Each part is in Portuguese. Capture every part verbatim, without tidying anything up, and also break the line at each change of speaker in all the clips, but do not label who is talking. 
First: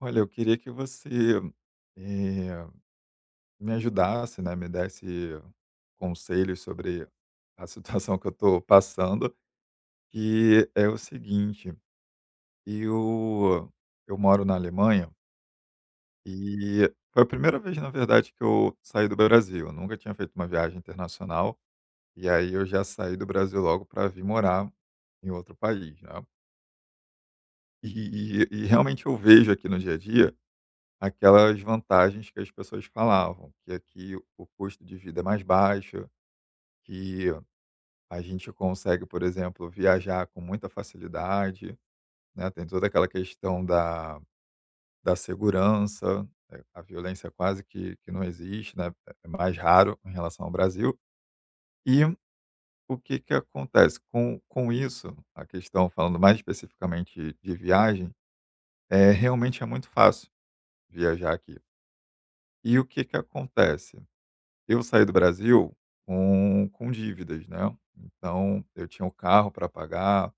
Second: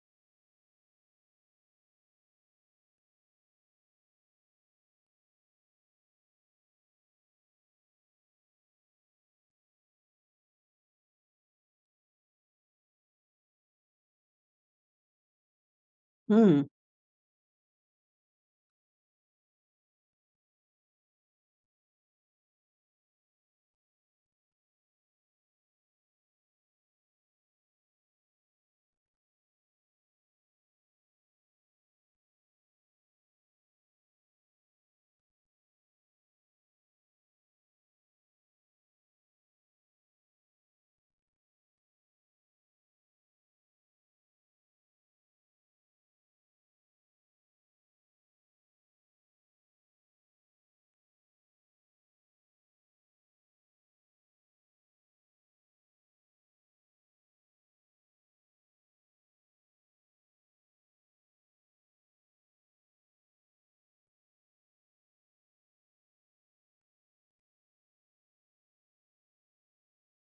Olha, eu queria que você, eh, me ajudasse, né, me desse conselhos sobre a situação que eu estou passando, que é o seguinte. Eu eu moro na Alemanha
Hum.
e foi a primeira vez, na verdade, que eu saí do Brasil, eu nunca tinha feito uma viagem internacional, e aí eu já saí do Brasil logo para vir morar em outro país, né. E e e realmente eu vejo aqui no dia a dia aquelas vantagens que as pessoas falavam, que aqui o custo de vida é mais baixo, que a gente consegue, por exemplo, viajar com muita facilidade, né? Tem toda aquela questão da, da segurança. Eh, a violência quase que, que não existe, né? É é mais raro em relação ao Brasil. E o que, que acontece? Com, com isso, a questão, falando mais especificamente de viagem, é realmente é muito fácil viajar aqui. E o que, que acontece? Eu saí do Brasil com com dívidas, né, então eu tinha o carro para pagar,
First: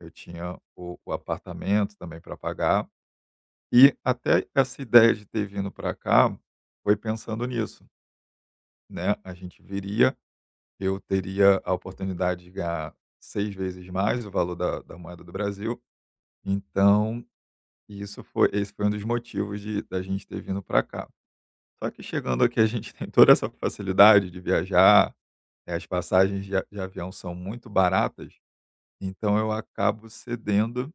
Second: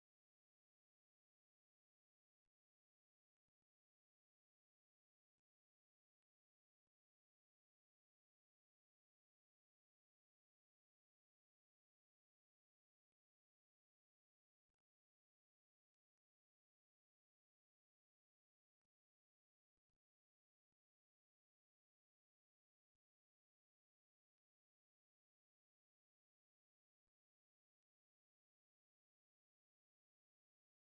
eu tinha o o apartamento também para pagar, e até essa ideia de ter vindo para cá foi pensando nisso, né, a gente viria, eu teria a oportunidade de ganhar seis vezes mais o valor da da moeda do Brasil, então isso foi esse foi um dos motivos de da gente ter vindo para cá. Só que chegando aqui a gente tem toda essa facilidade de viajar. É, as passagens de a de avião são muito baratas, então eu acabo cedendo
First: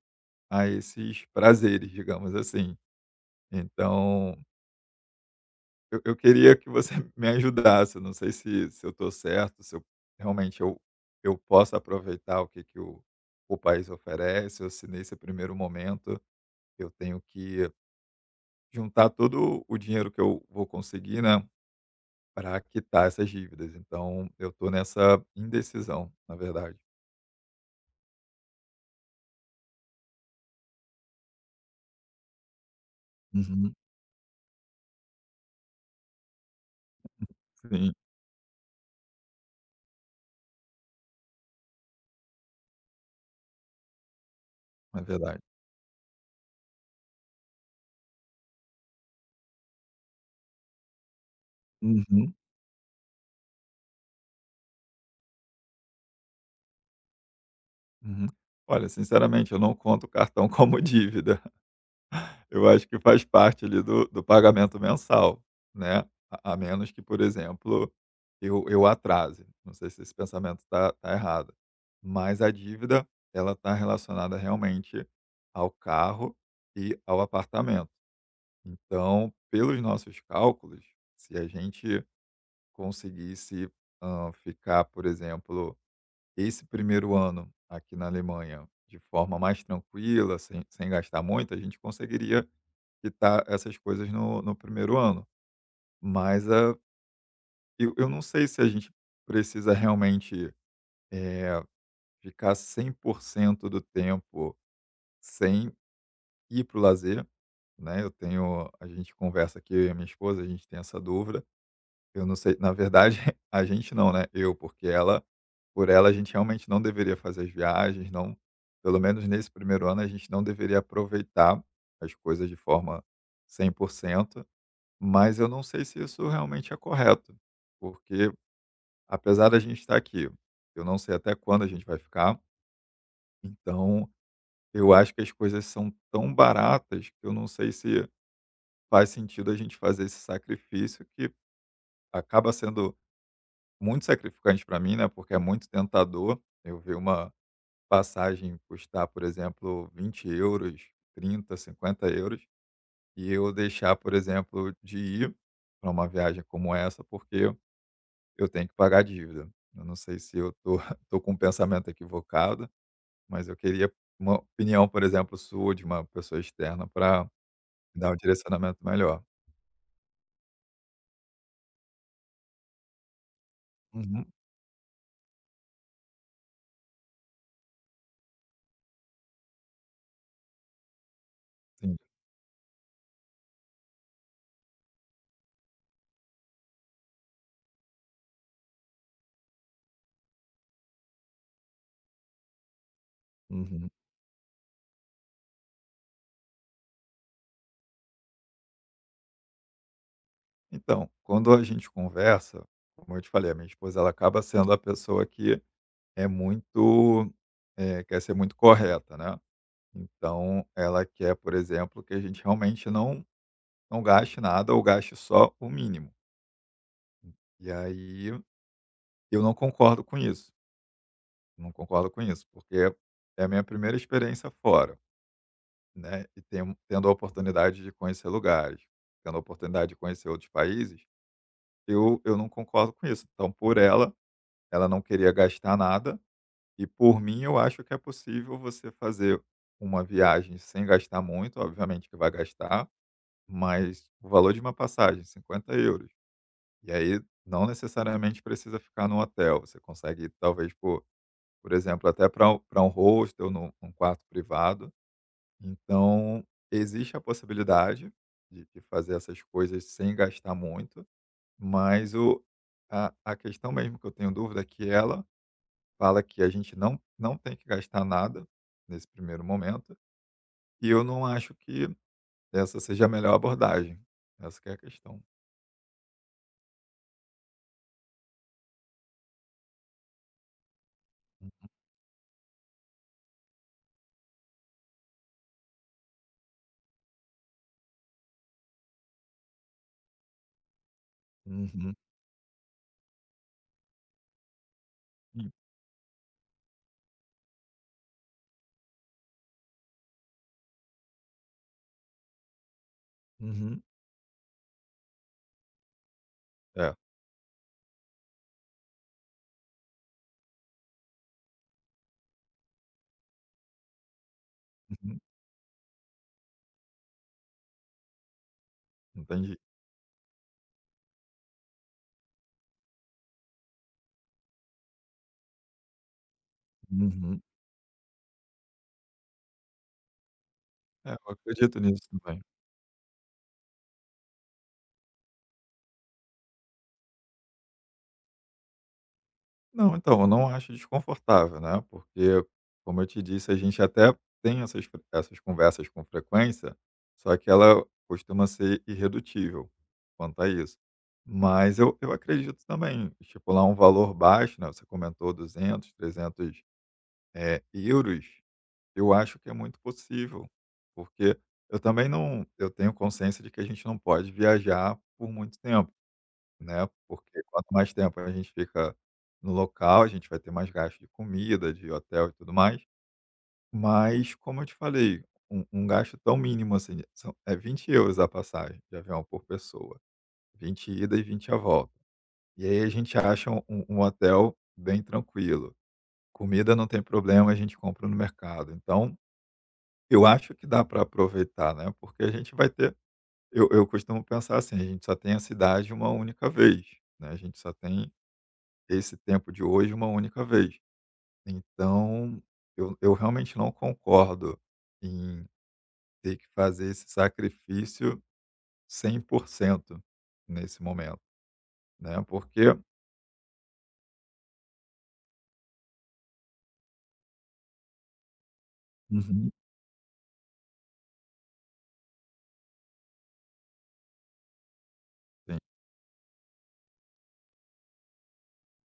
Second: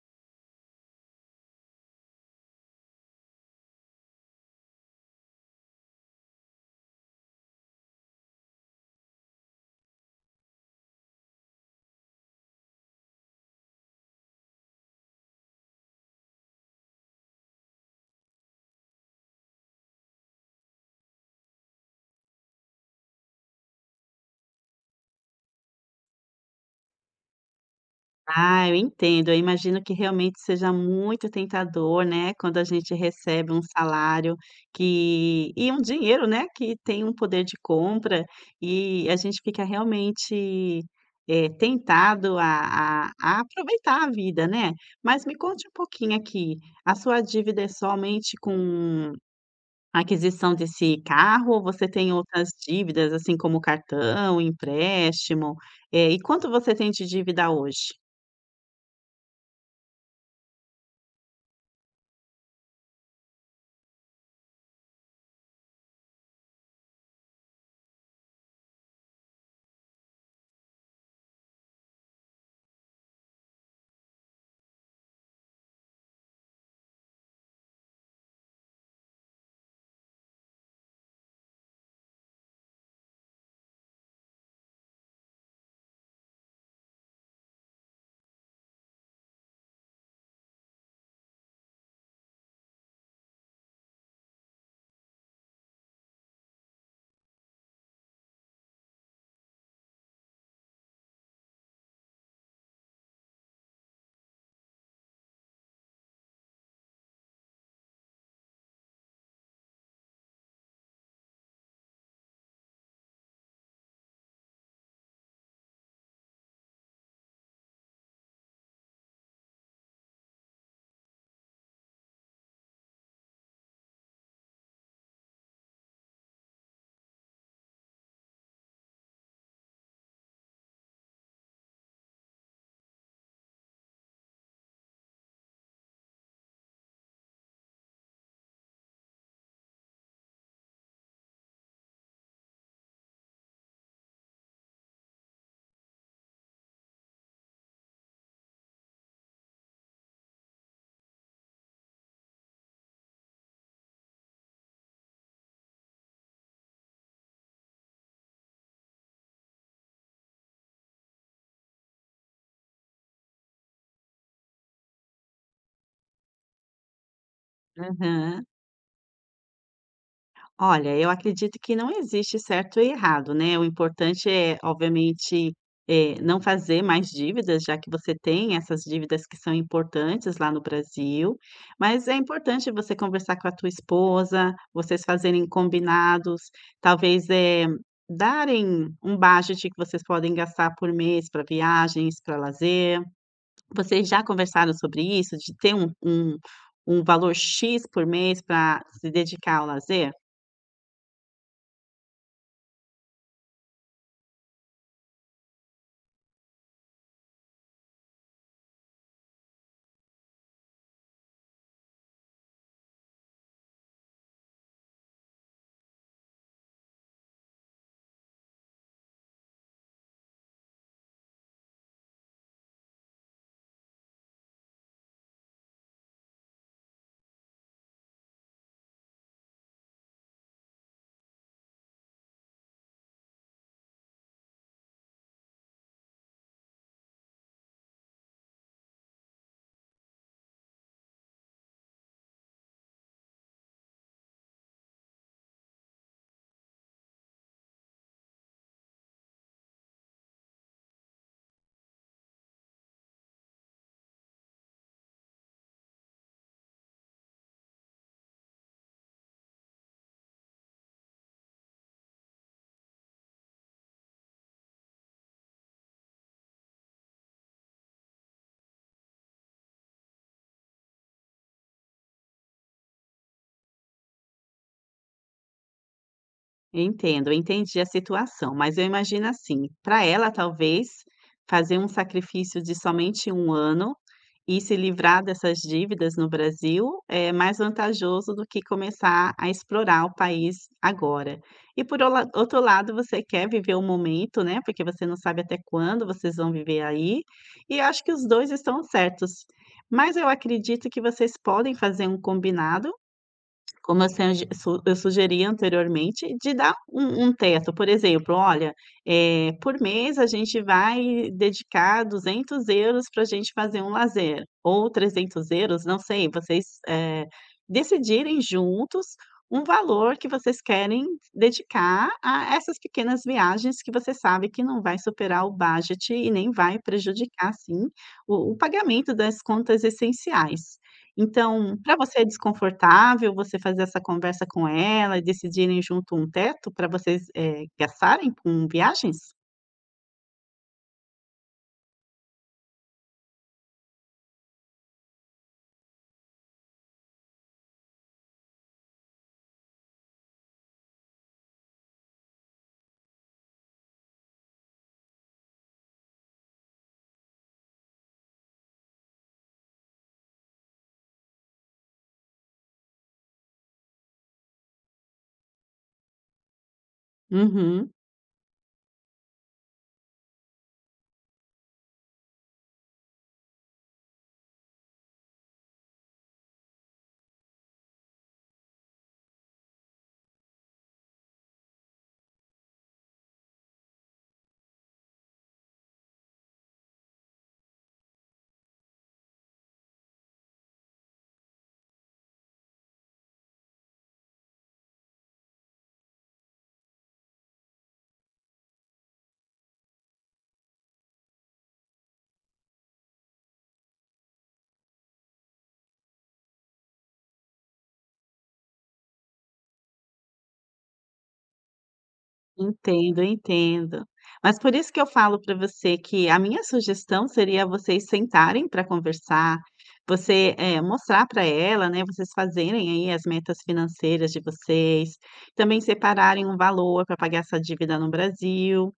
a esses prazeres, digamos assim. Então, eu eu queria que você me ajudasse, eu não sei se se eu estou certo, se eu realmente eu eu posso aproveitar o que que o o país oferece, ou se nesse primeiro momento eu tenho que juntar todo o dinheiro que eu vou conseguir, né, para quitar essas dívidas. Então eu estou nessa indecisão, na verdade.
Ah, eu entendo. Eu imagino que realmente seja muito tentador, né, quando a gente recebe um
Uhum.
salário que e um dinheiro, né, que tem um poder de
Sim.
compra e a gente fica realmente, eh, tentado a a a aproveitar a vida, né.
É
Mas me
verdade.
conte um pouquinho aqui, a sua dívida é somente com a aquisição desse carro ou você tem
Uhum,
outras dívidas, assim como cartão, empréstimo? Eh, e quanto você tem de dívida hoje?
uhum. Olha, sinceramente, eu não conto o cartão como dívida. Eu acho que faz parte ali do do pagamento mensal, né, a a menos que, por exemplo, eu eu atrase. Não sei se esse pensamento está tá tá errado, mas a dívida, ela está relacionada realmente ao carro e ao apartamento. Então, pelos nossos cálculos, se a gente conseguisse, hã, ficar, por exemplo, esse primeiro ano aqui na Alemanha, de forma mais tranquila, sem, sem gastar muito, a gente conseguiria quitar essas coisas no, no primeiro ano. Mas ah, eu, eu não sei se a gente precisa realmente eh, ficar cem por cento do tempo sem ir para o lazer. Né? Eu tenho, a gente conversa aqui, eu e a minha esposa, a gente tem essa dúvida. Eu não sei, na verdade, a gente não, né, eu, porque ela por ela a gente realmente não deveria fazer as viagens, não pelo menos nesse primeiro ano a gente não deveria aproveitar as coisas de forma cem por cento. Mas eu não sei se isso realmente é correto, porque apesar da gente estar aqui, eu não sei até quando a gente vai ficar, então eu acho que as coisas são tão baratas que eu não sei se faz sentido a gente fazer esse sacrifício que acaba sendo muito sacrificante para mim, né, porque é muito tentador eu ver uma passagem custar, por exemplo, vinte euros, trinta, cinquenta euros, e eu deixar, por exemplo, de ir para uma viagem como essa, porque eu tenho que pagar a dívida. Eu não sei se eu tô tô com um pensamento equivocado, mas eu queria uma opinião, por exemplo, sua, de uma pessoa externa, para dar um
Aham.
direcionamento melhor.
Olha, eu acredito que não existe certo e errado, né, o
Uhum,
importante é, obviamente, eh, não fazer mais dívidas, já que você tem essas dívidas que são importantes lá no Brasil,
sim.
mas é importante você conversar com a tua esposa, vocês fazerem combinados, talvez, eh, darem um budget que vocês podem gastar por mês para viagens, para lazer.
Uhum.
Vocês já conversaram sobre isso, de ter um um um valor X por mês para se dedicar ao lazer?
Então, quando a gente conversa, como eu te falei, a minha esposa ela acaba sendo a pessoa que é muito, eh, quer ser muito correta, né? Então, ela quer, por exemplo, que a gente realmente não não gaste nada ou gaste só o mínimo. E aí eu não concordo com isso. Não concordo com isso, porque é a minha primeira experiência fora, né? E tem, tendo a oportunidade de conhecer lugares, tendo a oportunidade de conhecer outros países, eu, eu não concordo com isso. Então, por ela, ela não queria gastar nada, e, por mim, eu acho que é possível você fazer uma viagem sem gastar muito, obviamente que vai gastar, mas o valor de uma passagem, cinquenta euros. E aí não necessariamente precisa ficar no hotel. Você consegue ir, talvez, por, por exemplo, até para um um hostel, num, num quarto privado. Então, existe a possibilidade de, de fazer essas coisas sem gastar muito, mas o, a, a questão mesmo que eu tenho dúvida é que ela fala que a gente não, não tem que gastar nada nesse primeiro momento, e eu não acho que essa seja a melhor abordagem. Essa que é a questão.
Entendo, eu entendi a situação, mas eu imagino assim, para ela talvez fazer um sacrifício de somente um ano e se livrar dessas dívidas no Brasil é mais vantajoso do que começar a explorar o país agora. E
Uhum.
por ola outro lado, você quer viver o momento, né, porque você não sabe
Hum.
até quando vocês vão viver aí, e eu acho que os dois estão certos. Mas eu acredito que vocês podem fazer um combinado
Uhum.
como eu senge su eu sugeri anteriormente, de dar
É.
um um teto, por exemplo: "Olha, eh, por mês a gente vai dedicar duzentos para a gente fazer um lazer, ou
Uhum.
trezentos euros", não sei, vocês, eh, decidirem juntos
Entendi.
um valor que vocês querem dedicar a essas pequenas viagens que você sabe que não vai superar o budget e nem vai
Uhum.
prejudicar, assim, o o pagamento das contas essenciais.
É, eu
Então,
acredito
para
nisso
você é
também.
desconfortável você fazer essa conversa com ela e decidirem junto um teto para vocês, eh, gastarem com viagens?
Não, então, eu não acho desconfortável, né, porque, como eu te disse, a gente até tem essas fre essas conversas com frequência, só que ela costuma ser irredutível quanto a isso. Mas eu eu acredito também, estipular um valor baixo, né, você comentou duzentos, trezentos eh, euros, eu acho que é muito possível, porque eu também não eu tenho consciência de que a gente não pode viajar por muito tempo. Né, porque quanto
Uhum.
mais tempo a gente fica no local, a gente vai ter mais gasto de comida, de hotel e tudo mais. Mas, como eu te falei, um um gasto tão mínimo assim, são é vinte euros a passagem de avião por pessoa, vinte ida e vinte a volta. E aí a gente acha um um um hotel bem tranquilo. Comida não tem problema, a gente compra no mercado. Então, eu acho que dá para aproveitar, né, porque a gente vai ter. Eu eu costumo pensar assim, a gente só tem a cidade uma única vez, né, a gente só tem esse tempo de hoje uma única vez. Então, eu, eu realmente não concordo em ter que fazer esse sacrifício cem por cento nesse momento, né? Porque,
Entendo, entendo. Mas por isso que eu falo para você que a minha sugestão seria vocês sentarem para
Uhum.
conversar, você, eh, mostrar para ela, né, vocês fazerem aí as metas financeiras de vocês,
Sim,
também separarem um valor para pagar essa dívida no Brasil.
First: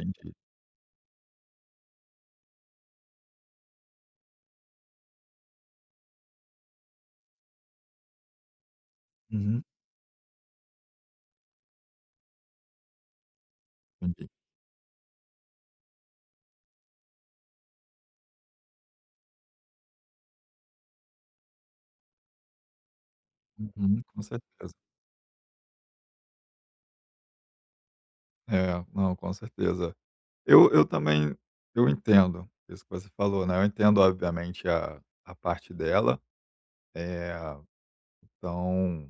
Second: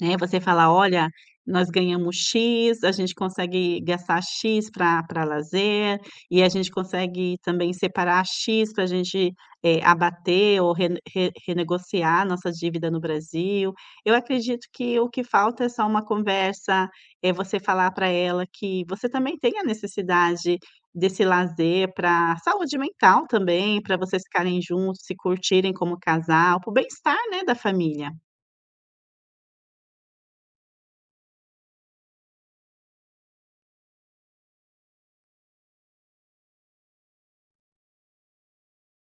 Né, você falar: "Olha, nós ganhamos X, a gente consegue gastar X para para lazer, e a gente consegue também separar X para a gente,
Uhum,
eh, abater ou rene re renegociar nossa dívida no Brasil". Eu
entendi.
acredito que o que falta é só uma conversa, é você falar para ela que você também tem a necessidade desse lazer para saúde mental também, para
Uhum, com
vocês ficarem
certeza.
juntos, se curtirem como casal, para o bem-estar, né, da família.
É, não, com certeza. Eu, eu também, eu entendo isso que você falou, né? Eu entendo, obviamente, a, a parte dela. É, então,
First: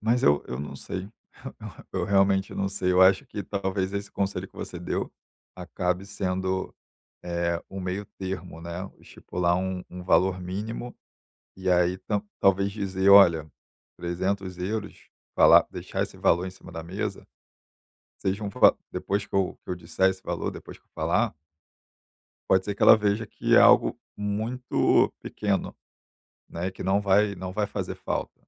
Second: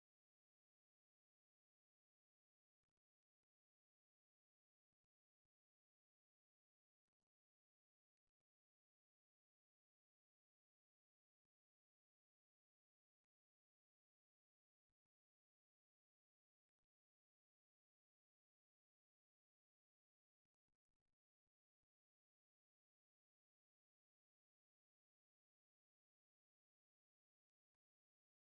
mas eu eu não sei. Eu realmente não sei. Eu acho que talvez esse conselho que você deu acabe sendo, eh, um meio termo, né, estipular um um valor mínimo e aí tam talvez dizer: "Olha, trezentos euros", falar, deixar esse valor em cima da mesa. Seja um va depois que eu que eu disser esse valor, depois que eu falar, pode ser que ela veja que é algo muito pequeno, né, que não vai não vai fazer falta.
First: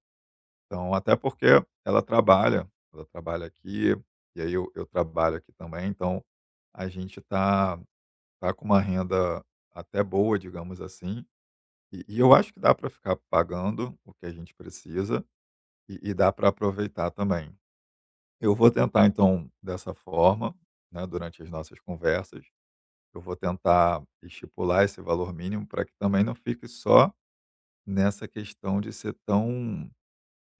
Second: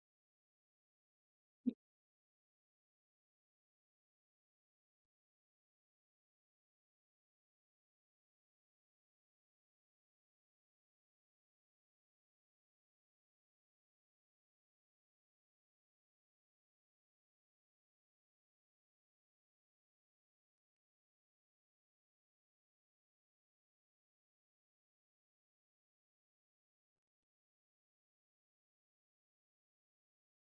Então, até porque ela trabalha, ela trabalha aqui, e aí eu, eu trabalho aqui também, então a gente tá, tá com uma renda até boa, digamos assim, e, e eu acho que dá para ficar pagando o que a gente precisa e, e dá para aproveitar também. Eu vou tentar, então, dessa forma, né, durante as nossas conversas, eu vou tentar estipular esse valor mínimo para que também não fique só nessa questão de ser tão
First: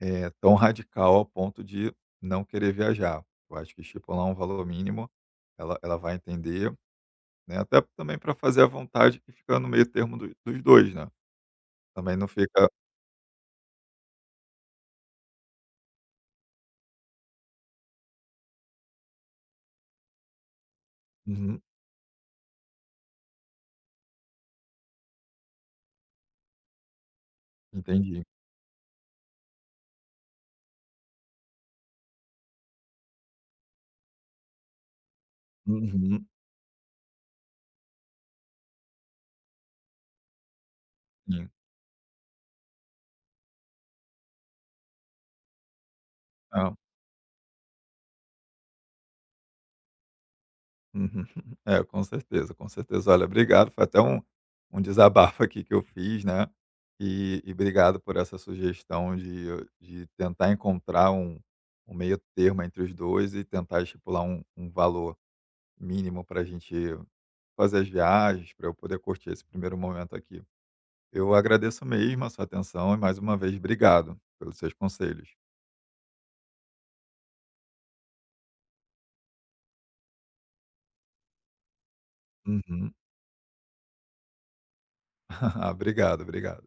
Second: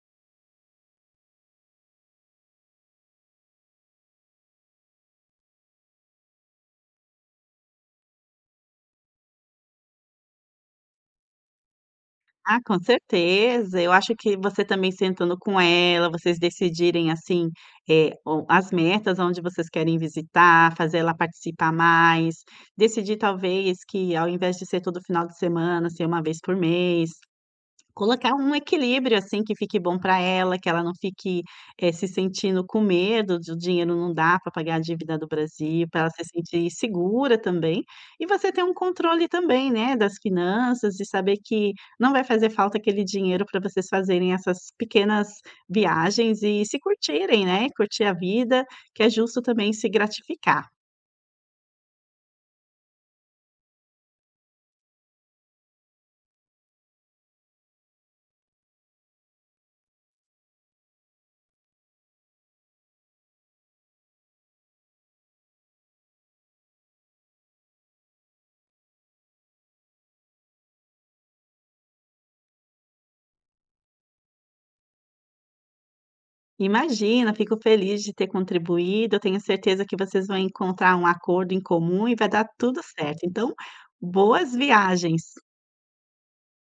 É, tão radical ao ponto de não querer viajar. Eu acho que estipular um valor mínimo, ela, ela vai entender, né? Até também para fazer a vontade que fica no meio termo do- dos dois, né? Também não
Ah,
fica.
com certeza. Eu acho que você também sentando com ela, vocês decidirem, assim, eh, o as metas, onde vocês querem visitar, fazer ela
Uhum,
participar mais, decidir talvez que ao invés de ser todo final de semana, ser uma vez por mês,
entendi.
colocar um equilíbrio, assim, que fique bom para ela, que ela não fique, eh, se sentindo com medo de o dinheiro não dar para pagar a dívida do Brasil, para ela se
Uhum,
sentir segura também, e você ter um controle também, né, das finanças, e saber
sim.
que não vai fazer falta aquele dinheiro para vocês fazerem essas pequenas viagens
Ah,
e
uhum.
se curtirem, né, curtir a vida, que é justo também se gratificar.
É, com certeza, com certeza. Olha, obrigado. Foi até um, um desabafo aqui que eu fiz, né? E, e obrigado por essa sugestão de, de tentar encontrar um, um meio termo entre os dois e tentar estipular um, um valor mínimo para a gente fazer as viagens, para eu poder curtir esse primeiro momento aqui. Eu agradeço mesmo a sua atenção e mais uma vez obrigado pelos seus conselhos.
Imagina, fico feliz de ter contribuído. Eu tenho certeza que vocês vão encontrar um acordo em comum e vai dar tudo
Uhum.
certo. Então, boas viagens.
Obrigado, obrigado.